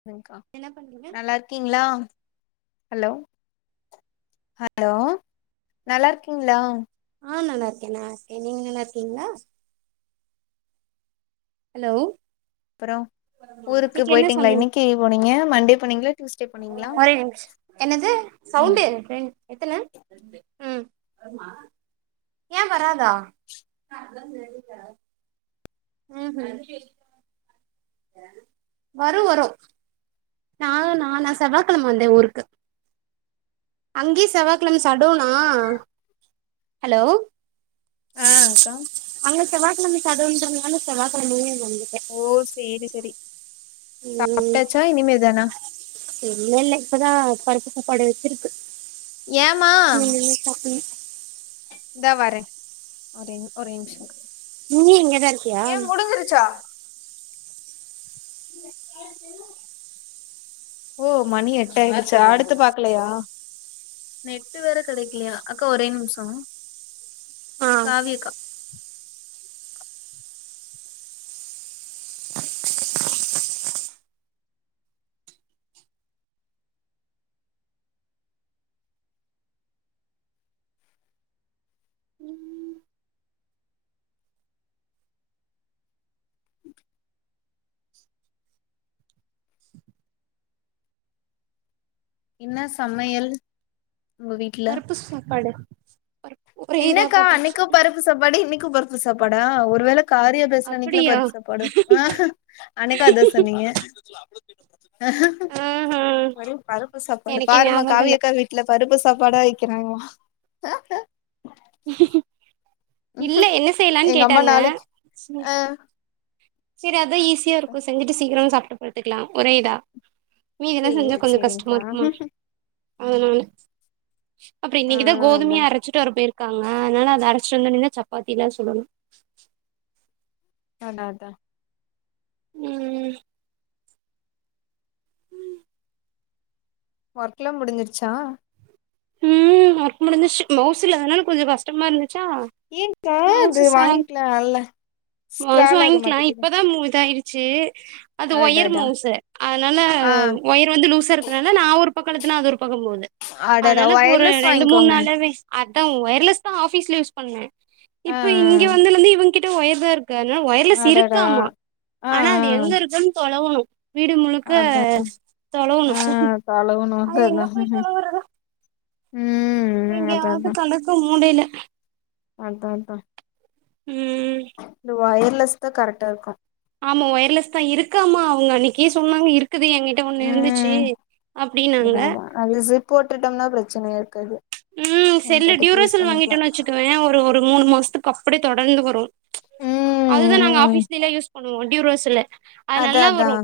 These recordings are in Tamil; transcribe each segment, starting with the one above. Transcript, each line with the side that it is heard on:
left: சொல்லுங்க்கா
right: என்ன பண்றீங்க
left: நல்லா இருக்கீங்களா ஹலோ ஹலோ நல்லா இருக்கீங்களா
right: ஆ நல்லாருக்கே நா [inaudible] நீங்க நல்லாருக்கீங்களா ஹலோ
left: அப்பறோ ஊருக்கு
right: இன்னைக்கு என்ன
left: போய்ட்டீங்களா
right: சமையல்
left: என்னைக்கி போனீங்க மண்டே போனீங்களா டியூஸ்டே போனீங்களா
right: ஒரே நிமிஷ என்னது
left: ம்
right: சவுண்டு எத்தன ம் ஏ வராதா ம் ம் வரு வரு நா நா நானா செவ்வாய்கிழம வந்தே ஊருக்கு அங்கே செவ்வாகிழம சட்டோனா ஹலோ
left: ஆ அக்கா
right: அங்க செவ்வாகிழமை ஷாடௌன்ங்குறதுனால செவ்வாகிழமையே வந்துட்டே
left: ஓ செரி செரி
right: ம் இல்ல இல்ல இப்பதா பருப்பு சாப்பாடு வச்சிருக்கு
left: ஏமா
right: இனிமே தா சாப்புனு
left: ஒரே ஒரே நிம்ஷ
right: நீ இங்கதா இருக்கியா
left: ஏன் முடிஞ்சிருச்சா ஓ மணி எட்டு ஆயிடுச்சா அடுத்து பாக்கலையா நெட்டு வேற கடைக்கிலியா அக்கா ஒரே நிம்ஷ
right: ஆ
left: காவியா அக்கா இன்ன சமையல் உங்க வீட்ல
right: பருப்பு சாப்பாடு ஒரே இதா
left: இன்னெக்கா
right: போட்டாச்சு
left: அன்னைக்கு பருப் இது சாப்பாடு இன்னைக்கு பர்த்து சாப்பாடா ஒர் வேள காரியா பேசுறனைக்ல
right: அப்படியா
left: பருப் சாப்பாடோ ஆஹா அன்னைக்கு அதா சொன்னீங்க
right: ஆஹா
left: ஒரே பருப்பு சாப்பாடு
right: எனக்கே
left: பாரும்மா
right: ஞாபகம் இல்ல
left: காவியக்கா வீட் ட்ல பருப்பு சாப்பாடா வைக்கிறாங்லா
right: இல்ல என்ன செய்லான்
left: எங்க அம்மா
right: கேட்டாங்க
left: நாளைக்கு
right: சேர்
left: ஆ
right: சரி அதா ஈஸியா இருக்கு செஞ்சிட்டு சீக்கிரமா சாப்ட்டு படுத்துக்லா ஒரே இதா மீதில்லா செஞ்சா
left: சேரி
right: கொஞ்சோ கஷ்டமா
left: சேரிங்க்கா
right: இர்க்குமான் அதனால் அப்றே
left: ஆ
right: இன்னிக்குதா
left: அதா
right: கோதுமயே அரச்சு சட்டு வர போய்ர்க்காங்க அனால அத அரைச்ட்டு வந்தோனிதா சப்பாத்திலா சுடணு
left: நாடாதா
right: ம்
left: வர்க்ல்லா முடிஞ்சிர்ச்சா
right: ஹு வர்க் முடிஞ்சிர்ச்சி மௌஸ் இல்லாதனால கொஞ்சோ கஸ் ட்டமா இருந்துச்சா
left: ஏன்க்கா அது
right: மௌச சாங்
left: வாங்கிக்கலால்ல
right: மௌசு
left: ஸ்க்ரால் ஆக
right: வாய்ன்க்லா
left: மாட்டேங்குது
right: இப்பதா மூ இதாய்ரி ச்சு அது ஒயர்
left: அடடா
right: மௌசு அனால
left: ஆ
right: ஒயர் வந்து லூசா இருக்கனால நா ஒர் பக்கலுத்தனா அது ஒர் பக்கோ போதே
left: அடடா
right: அனாலக் ஒரு
left: ஒயர்லெஸ்
right: ரெண்டு மூண்
left: வாங்கிக்கோங்க
right: நாளாவே அத்தா ஒயர்லெஸ் தா ஆஃபீஸ்ல யூஸ் பண்வே
left: ஆ
right: இப்ப இங்க வந்துனந்து இவன் கிட்ட ஒயர் தாரு க னா
left: ஆ
right: ஒயர்லஸ்
left: அடடா
right: இருக்காமா
left: ஆ ஆ
right: ஆனா அது எங்க இருக்குன் தொலவணு வீடு முழுக்க
left: அதா
right: தொலவணு
left: ஆ தொலவுணு
right: அது
left: வந்து
right: எங்க
left: அதா
right: போய் தொலவுரதோ
left: ம் அதா
right: எங்யாவ்து கடக்கும் மூடைய்ல
left: அன்த்தா தா
right: ம்
left: இந்த வயர்லெஸ் தா கரக்டாருக்கு
right: ஆமா ஒயர்லெஸ் தா இருக்கு அம்மா அவ்ங் அன்னிக்கே சொன்னாங்க இருக்குது என்கிட் ட்ட ஒண்ணு இருந்துச்சி அப்டின்னாங்க
left: அதுல ஜிப் போட்டுட்டம்னா ப்ரச்சனயா இருக்காது
right: ம்
left: நம்ம
right: செல்லு
left: பாட்டுக்கு யூஸ்
right: ட்யூராசெல்
left: பண்ணிக்கலா
right: வாங்கிட்டோன்னு வச்சுக்குவே ஒரு ஒரு மூணு மாஸ்த்துக் க்கப்டே தொடந்து வரு
left: ம்
right: அதுதா நாங்க
left: ம்
right: ஆஃபீஸ்லெய்ல யூஸ் பண்ணுவோ ட்யூரோசெல்ல அது
left: அதா
right: நல்லா
left: அதா
right: வரு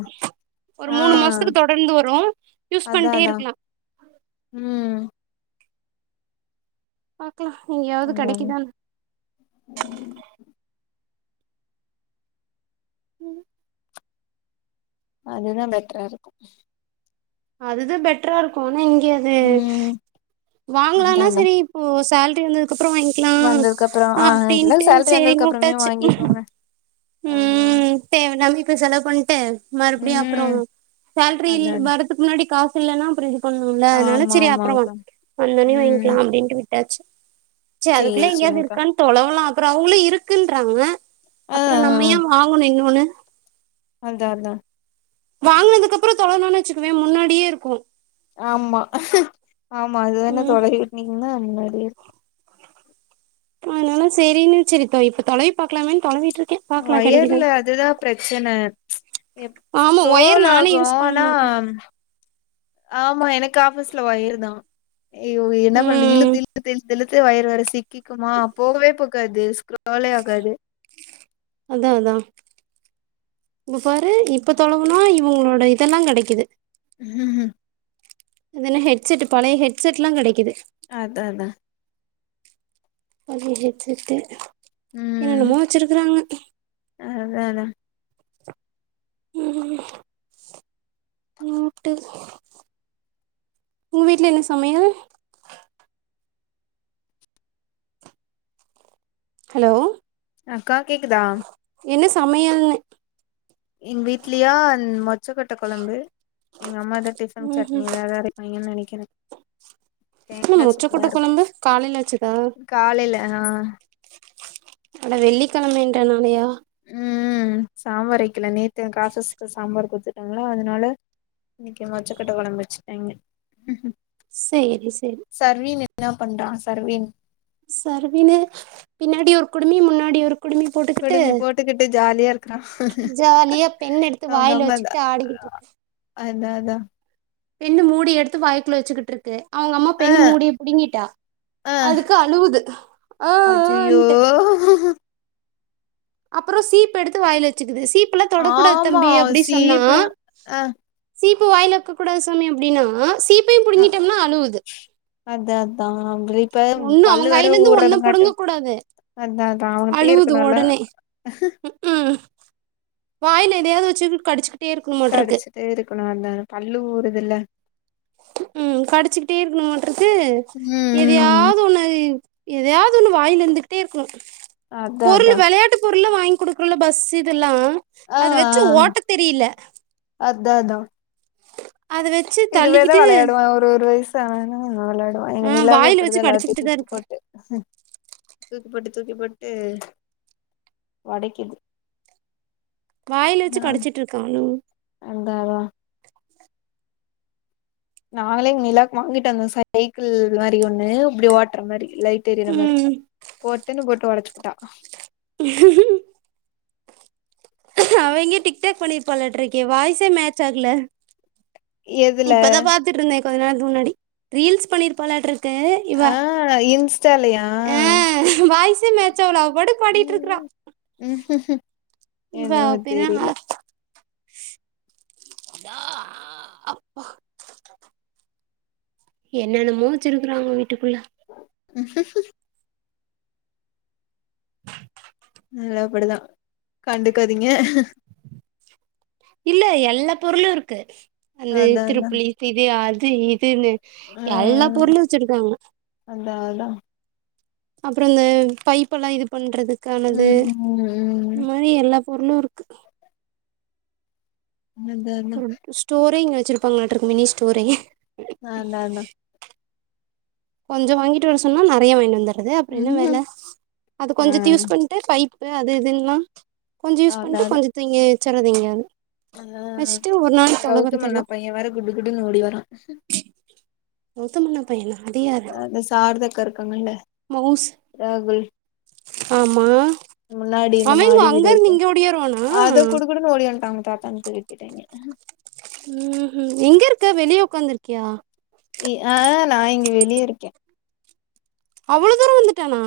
right: ஒரு
left: ஆ
right: மூணு மாசத்துக்கு தொடர்ந்து வரு யூஸ்
left: அதா
right: பண்ட்டே
left: அதா
right: இருக்லா
left: ம்
right: பாக்கலா இங்யாவ்து
left: அதா அதா
right: கடக்கிதான்னு ம்
left: அதுதா பெட்ட்ரா இருக்கு
right: அதுதா பெட்ட்ரா ருக்கு ஆனா இங்க அது
left: ம் அதா
right: வாங்கலனா சரி இப் ஓ சேல்ரி வந்ததுக்கப்றோ வாங்
left: வந்ததுக்கப்புறோ ஆ இல்ல சேல்ரி
right: சரின்னு
left: வந்ததுக்கப்புறமே
right: வுட்டாச்சு
left: வாங்கிகோங்க ஆஹா
right: ட்டே நம்பி இப்ப செலவ் பண்ட்டே மறுப்டியு அப்புறோ
left: ம்
right: சேல்ரில்லு
left: அதா அதா
right: வரத் த்துக் முன்னாடி காஸ் இல்லன்னா அப்றோ இது பண்ணுல அதனால
left: ஆமா
right: சரி அப்றோ
left: ஆமாக்கா
right: வான்க் வந்தோணே
left: ம்
right: வாய்ன்க்லா அப்டின்ட்டு விட் ட்டாச்சு ச்ச
left: சேரி
right: அதுக்குள்ள எங்க்யாவ்து
left: சேரிங்க்கா
right: இருக்கான் தொலவ்லா அப்றோ அவ்ங்ளு இருக்குன்றாங்க
left: ஆ
right: அப்றோ நம்ம
left: ஆ
right: ஏ வாங்கணு இன்னொன்னு
left: அதா அதா
right: வாங்கனதுக்கப்றோ‌ தொலவுணோன்னு வச்சுக்குவே முன்னாடியே இருக்கு
left: ஆமா ஆமா அது வேற
right: ம்
left: தொலை விட்னீங்கன்னா முன்னாடியே இரு
right: அதனால சரின்னு சரி இப்ப இப்ப தொலைவி பாக்கலாமேன்னு தொலைவிட்ருக்கே
left: ஒயர்ல அதுதா பிரச்சன எப்
right: ஆமா ஒயர்
left: ஸ்க்ரோல்
right: நானே
left: ஆகு
right: யூஸ் பண்ண
left: ஆனா
right: மாட்டே
left: ஆமா எனக்கு ஆபீஸ்ல ஒயர் தா அய்யோ என்ன பண்ற
right: ம்
left: இழுத்து இழுத்துட்டு இழுத் து இலுத்து ஒயர் வேர சிக்கிக்குமா போகவே போகாது ஸ்க்ரோலே ஆகாது
right: அதா அதா இங்க பாரு இப்ப தொலவுனா இவங்களோட இதெல்லா கெடைக்குது
left: ம் ம்
right: இது என்ன ஹெட்செட்டு பழைய ஹெட்செட்ல்லா கெடைக்குது
left: அதா அதா
right: அய்யோ ஹெட்செட்டு என்னன்னமோ வச்சிருக்குறாங்க
left: அதான
right: ம் நோட்டு உங்க வீட்ல என்ன சமையல் ஹலோ
left: அக்கா கேக்குதா
right: என்ன சமையல்னு
left: எங்க வீட்லயா மொச்சக்கொட்ட கொழம்பு எங்கம்மா தா டிஃபன்
right: ம்
left: சட்னி
right: ம்
left: எத அரை பயங்கரமா இனிக்கு எனக்
right: ஆன மொச்சக்கொட்ட கொழம்பு காலையில வச்சதா
left: காலைல ஆ
right: அட வெள்ளிக்கெழம என்றனாளயா
left: ம் சாம்பார் வக்கல நேத்து காசஸ் சாம்பார் கூத்து ங்களா அதனால இன்னைக்கு மொச்சக்கொட்ட கொழம்பு வச்சுட்டாய்ங்க
right: சேரி சரி
left: சர்வீன் என்னா பண்றா சர்வீன்
right: சர்வினு பின்னாடி ஒரு குடுமி முன்னாடி ஒரு குடுமி போட்டுக்கிட்டு
left: குடுமி போட்டுக்கிட்டு ஜாலியா இருக்கிறா
right: ஜாலியா பெண் எடுத்து வாயில
left: அவங்கம்மதா
right: வச்சுக்கிட்டு ஆடிக்கிட்டு இருக்கு
left: அதா அதா
right: பெண்ணு மூடி எடுத்து வாய்க்குள்ள வச்சுக்கிட்ருக்கு அவங்கம்மா
left: ஆ
right: பென்னு மூடிய பிடிங்கிட்டா
left: ஆ
right: அதுக்கு அழுவுது ஆ ஆ
left: அய்யய்யோ
right: ன்ட்டு அப்பறோ சீப் எடுத்து வாயில வச்சுக்குது சீப் எல்லா தொடக்கூடாது
left: ஆமா
right: தம்பி அப்டினு சொன்னா
left: சீப்புலா ஆ
right: சீப்பு வாயில வக்க கூடாது சாமி அப்டின்னா சீப்பையும் புடுங்கிட்டோம்னா அழுவுது
left: அதா அதா இப்ப
right: ஒண்ணு
left: பல்லு
right: அவங்க
left: வேற
right: கையில இருந்து ஒன்ன
left: ஊறதுங்காட்டு
right: புடுங்க கூடாது
left: அதா அதா அவங்கிட்டே
right: அழுவுது
left: இருக்கணுல்ல
right: உடனே ம் வாயில எதயாவது வச்சு கடிச்சுக்கிட்டே இருக்கணு மாட்ருக்கு
left: தே இருக்கனு அந்த பல்லு ஊறுதுல்ல
right: ம் கடிச்சுக்கிட்டே இருக்கணுமாட்ருக்கு
left: ம் ம்
right: எதையாவது ஒன்னு எதையாவது ஒன்னு வாய்ல இருந்துகிட்டே இருக்கனு
left: அதா அதா
right: பொருள் வெளையாட்டு பொருள்லா வாங்கி குடுக் இங்குள்ள பஸ் இதெல்லா அத வெச்சு ஓட்ட தெரியில்ல
left: அத்தா அதா
right: அது வெ
left: இதுவேதா வெளையாடுவ ஒரு ஒரு வயசு ஆன நால எங்க
right: ஆ
left: நிலாவே
right: வாயில வச்சு
left: அப்டிதா எல்லாத்தையு
right: கடிச்சுக்கிட்டுதா
left: துக்கி
right: இருக்கா
left: போட்டு தூக்கிபோட்டு தூக்கிபோட்டு ஒடைக்குது
right: வாயில வச்சு கடிச்சிட்டுருக்கானு
left: அந்தாவா நாங்களே எங்க நிலாக்கு வாங்கிட்டு வந்தோ சைக்கிள் மாரி ஒன்னு இப்டி ஓட்ற மாரி லைட் தெரிற மாரி
right: ம்
left: பொட்டுன்னு போட்டு ஒடைச்சு புட்டா
right: உ [unintelligible] அவ எங்க டிக் டாக் பண்ணிருப்பலாட்டுருக்கே வாய்ஸே மேச் ஆகல
left: எதுல
right: இப்பதா பாத்துட்டு இருந்த கொஞ்ச நேரத்துக்கு முன்னாடி ரீல்ஸ் பண்ணிருப்பாலாட்டுருக் கு இவ
left: ஆ இன்ஸ்டாலயா
right: ஆ வாய்சே மேட்ச் ஆவல அவ பாட்டுக்கு பாடிட்டுருக்றா
left: என்னமோ தெரில
right: பேரென்ன அதா ஆ அப்பா என்னென்னமோ வச்சிருக்குறாங்க வீட்டுக்குள்ள
left: ச ச [unintelligible] அதலா அப்டிதா கண்டுக்காதிங்க
right: இல்ல எல்லா பொருளு இருக்கு அந்த
left: அதா அதா
right: திருப்ளி தீபி அது இதுன்னு
left: ஆ
right: எல்லா பொருளு வச்சிருக்காங்க
left: அதா அதா
right: அப்றோ இந்த பைப்புலா இது பண்றதுக்கானது
left: ம் ம்
right: இதும ரி எல்லா பொருளு இருக்கு
left: அந்தந்த
right: ஒரு ஸ்டோரிங் வச்சிருப்பாங்களாட்ருக்கு மினி ஸ்டோரி
left: அதா அதா
right: கொஞ்சோ வாங்கிட்டு வர சொன்னா நெறைய வாங்கிட்டு வந்தறது அப்றோ என்ன
left: ம்ஹூம்
right: வேல அது கொஞ்சத்த யூஸ் பண் பைப்பு அது இதுன்லா கொஞ்சோ
left: அதான்
right: யூஸ் பண்ணிட்டு கொஞ்சத்த இங்கே வச்சறது எங்கயாது
left: அ கௌதம் அண்ணா
right: எல்லா
left: பைய வேற குடு குடுன்னு ஓடி வரா
right: மொத்தோ மூணு பையனா அது யாரு
left: சாரதா அக்கா இருக்காங்கல
right: மவுஸ்
left: ராகுல்
right: ஆமா
left: முன்னாடி இந்த
right: அவ எங்க
left: மாடி
right: அங்க
left: வீடு
right: இருந்து
left: இருக்கு
right: இங்க ஓடியாருவானா
left: அத குடு குடுனு ஓடி வன்டாங்க தாத்தா வந்து தூக்கிட்டு போய்ட்டாங்கே
right: ம்ம் எங்க இருக்க வெளிய உக்காந்துருக்கியா
left: ஆ நா இங்க வெளிய இருக்கே
right: அவ்ள தூரோ வந்துட்டானா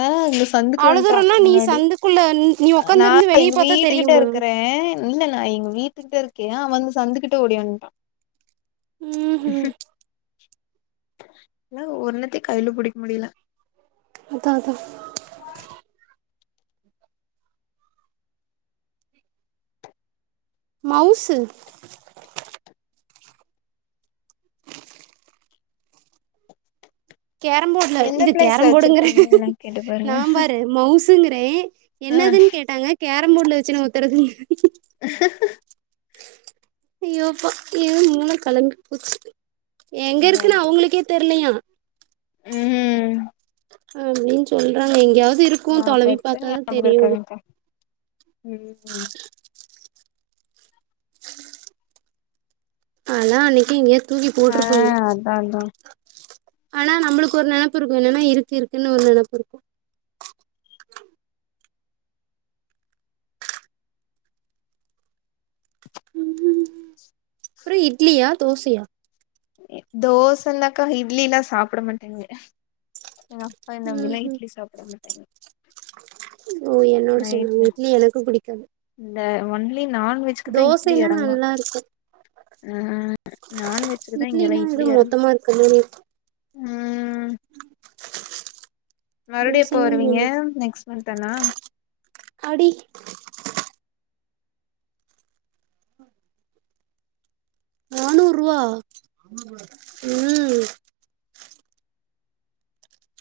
left: ஆ சந்துக்கு
right: அவ்ளோ
left: வன்டா
right: தூரம்னா நீ
left: முன்னாடி
right: சந்துக்குள்ள நீ
left: நா
right: உக்காந்துருந்து வெளிய
left: எங்க
right: பாத்தா
left: வீட்டுகிட்ட
right: தெரியுமா
left: இருக்குறே இல்ல நா எங்க வீட்டுக்கிட்ட இருக்கே அவ வந்து சந்துக்கிட்ட ஓடி வன்ட்டா
right: ம்ஹு
left: என்னால ஒன்னுத்தியு கைல புடிக்க முடியல
right: அதா அதா மௌசு கேரம் போர்ட்ல
left: எந்த
right: இது
left: பிளேஸ்ல
right: கேரம் போர்டுங்கற
left: வச்சிருப்பாங்கன்னு வேணா கேட்டு பாருங்க
right: நா பாரு மவுசுங்கறே
left: ஆ
right: என்னதுன்னு கேட்டாங்க கேரம்போர்டுல வச்சு நவுத்துறதுன்னு
left: [inaudible]
right: ஐயோப்பா ஏ மூள கலங்கி போச்சு எங்க
left: இந்தா
right: இருக்குன்னு அவுங்களுக்கே தெர்லையா
left: ம்
right: அப்டின்னு சொல்றாங்க எங்கேயாவது இருக்
left: நா பட்சன்யா [unintelligible] நியாபகம் இருக்காதுக்கா
right: ஆனா அன்னைக்கு இங்கயே தூக்கி
left: ஆ
right: போட்டிருக்கோங்க
left: அதா அதா
right: ஆனா நம்மளுக்கு ஒரு நெனப்பு இருக்கு என்னன்னா இருக்கு இருக்குன்னு ஒரு நெனப்பு இருக்கு அப்றோ இட்லியா தோசையா
left: தோசைதாக்கா இட்லினா சாப்பிட மாட்டேங்கே எங்க அப்பா என்ன மிட்நைட்
right: ம்
left: இட்லி சாப்பிடுறாங்க
right: ஓ என்னோட
left: நைட்ல
right: சேந்தவங்க இட்லி எனக்கு பிடிக்காது
left: இந்த ஒன்லி நான்வெஜ்
right: தோசைன்னா நல்லா இருக்கு
left: ஆ நான்வெஜ்குதா இங்க எல்லா
right: இட்லினா ஏதோ
left: இட்லி இரங்
right: மொத்தமா இருக்க மாரி இருக்கு
left: ம் மறுபடியு எப்போ
right: தோசைனா
left: வருவீங்க நெக்ஸ்ட் மன்த் தானா
right: அடி நூறுபா ம்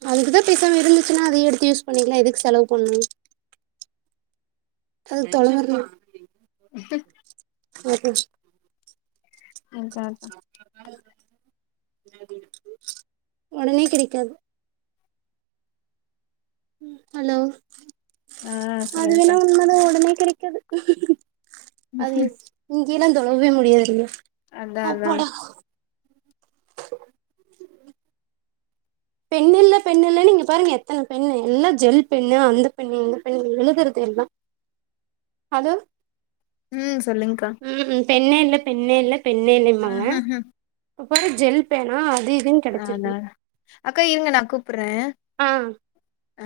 right: அதுக்குதா பேசாம இருந்துச்சுன்னா அதையே எடுத்து யூஸ் பண்ணிக்கலா எதுக்கு செலவு பண்ணணு அது தொலங்குமா
left: [inaudible]
right: [unintelligible]
left: [unintelligible]
right: ஒடனே கெடைக்காது ஹலோ
left: ஆ
right: அதுவேணா
left: சொல்லுங்க்கா
right: உண்மதா ஒடனே கெடைக்காது அது இங்கெல்லா தொழங்வே முடியாதுங்க
left: அதான் அதா
right: அப்பாடா பென்னில்ல பென்னில்லன்னு இங்க பாருங்க எத்தன பென்னு எல்லா ஜெல் பென்னு அந்த பென்னு இந்த பென்னு எழுதுறதெல்லா அது
left: ம் சொல்லுங்கக்கா
right: ம் ம் பென்னே இல்ல பென்னே இல்ல பென்னே இல்லைம்பாங்க இப்ப பாத் ஜெல் பேனா அது இதுன்
left: ஆனா அக்கா இருங்க நா கூப்புறே
right: ஆ
left: ஆ